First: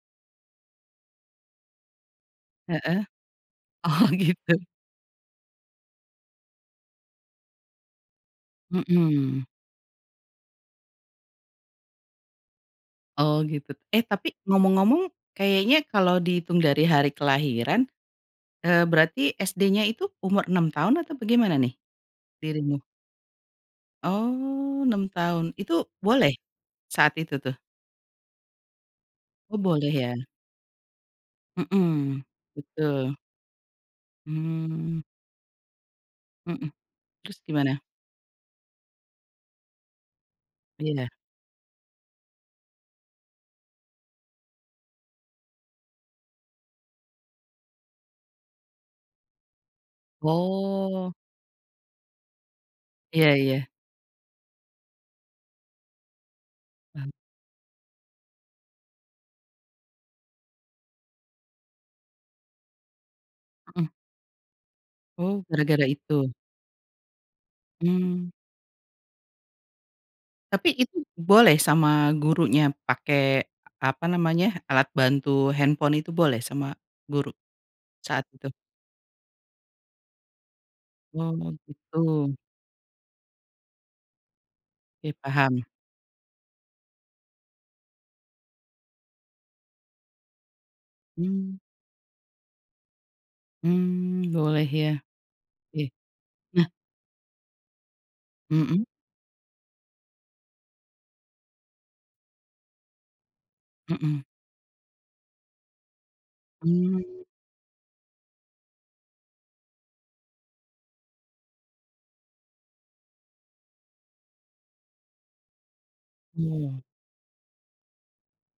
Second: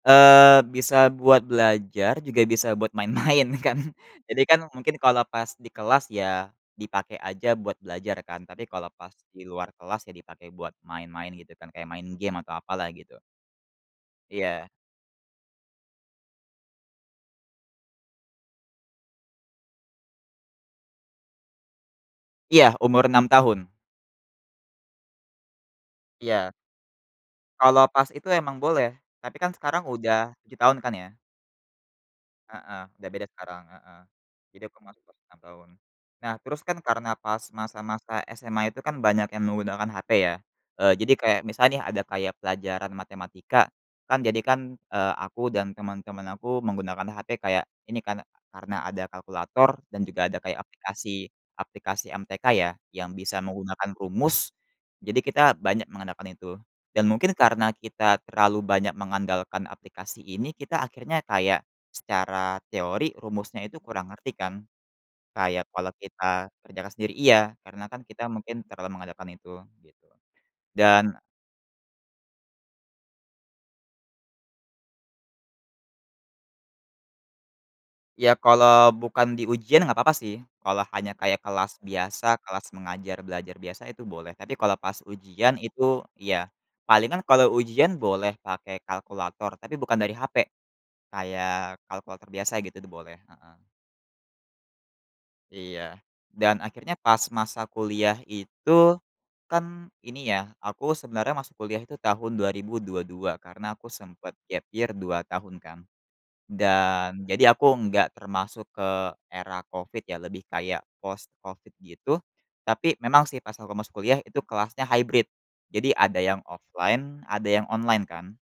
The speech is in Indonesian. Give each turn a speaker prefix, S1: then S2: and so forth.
S1: Eee, bisa buat belajar, juga bisa buat
S2: Heeh.
S1: main-main kan.
S2: Oh,
S1: Jadi,
S2: gitu.
S1: kan mungkin kalau pas di kelas ya, dipakai aja buat belajar kan tapi kalau pas
S2: Mhm.
S1: di luar kelas, ya dipakai buat main-main gitu kan kayak main game atau apalah gitu.
S2: Oh, gitu. Eh tapi
S1: Iya.
S2: ngomong-ngomong kayaknya kalau dihitung dari hari kelahiran, eee, berarti SD-nya itu umur 6 tahun atau bagaimana nih,
S1: Iya,
S2: dirimu?
S1: umur 6 tahun.
S2: Oh, 6 tahun, itu boleh
S1: Iya.
S2: saat itu tuh?
S1: Kalau pas itu emang boleh, tapi kan
S2: Oh,
S1: sekarang
S2: boleh ya?
S1: udah 7 tahun kan ya.
S2: Mhm,
S1: Heeh, udah
S2: betul.
S1: beda sekarang heeh, jadi aku
S2: Mmm.
S1: masuk umur 6 tahun. Nah terus
S2: Mhm,
S1: kan karena
S2: terus
S1: pas,
S2: gimana?
S1: masa-masa SMA itu kan banyak yang menggunakan HP ya, eee,
S2: Iya.
S1: jadi kayak misal nih ada kayak pelajaran matematika kan jadikan, eee, aku dan teman-teman aku menggunakan HP kayak ini kan, karena ada kalkulator dan juga ada kayak
S2: Oh.
S1: aplikasi aplikasi MTK ya, yang
S2: Iya
S1: bisa
S2: iya.
S1: menggunakan rumus. Jadi, kita banyak mengandalkan itu dan
S2: Oh.
S1: mungkin karena kita terlalu banyak mengandalkan aplikasi ini, kita akhirnya kayak secara teori rumusnya itu
S2: Mhm.
S1: kurang ngerti kan.
S2: Oh,
S1: Kayak,
S2: gara-gara
S1: kalau
S2: itu?
S1: kita terjaga sendiri iya, karena kan kita
S2: Mmm.
S1: mungkin terlalu mengandalkan itu, gitu.
S2: Tapi itu
S1: Dan
S2: boleh sama gurunya pakai apa namanya, alat bantu handphone itu boleh sama guru, saat
S1: Ya,
S2: itu?
S1: kalau bukan di ujian enggak papa sih, kalau hanya
S2: Oh,
S1: kayak kelas
S2: gitu.
S1: biasa, kelas mengajar belajar biasa itu boleh. Tapi kalau pas
S2: Ya,
S1: ujian
S2: paham.
S1: itu, ya palingan kalau ujian boleh pakai kalkulator tapi bukan dari HP,
S2: Mmm.
S1: kayak kalkulator biasa gitu boleh, heeh.
S2: Mmm, boleh ya. Iya.
S1: Iya. Dan
S2: Nah
S1: akhirnya pas masa kuliah
S2: Mhm.
S1: itu, kan ini ya, aku sebenarnya masuk kuliah itu tahun 2022 karena aku
S2: Mhm.
S1: sempet gap year 2 tahun kan.
S2: Mmm.
S1: Dan, jadi aku enggak termasuk ke era COVID ya, lebih kayak post COVID gitu tapi memang sih pas aku masuk kuliah itu kelasnya hybrid, jadi ada yang
S2: Mmm.
S1: offline, ada yang online kan.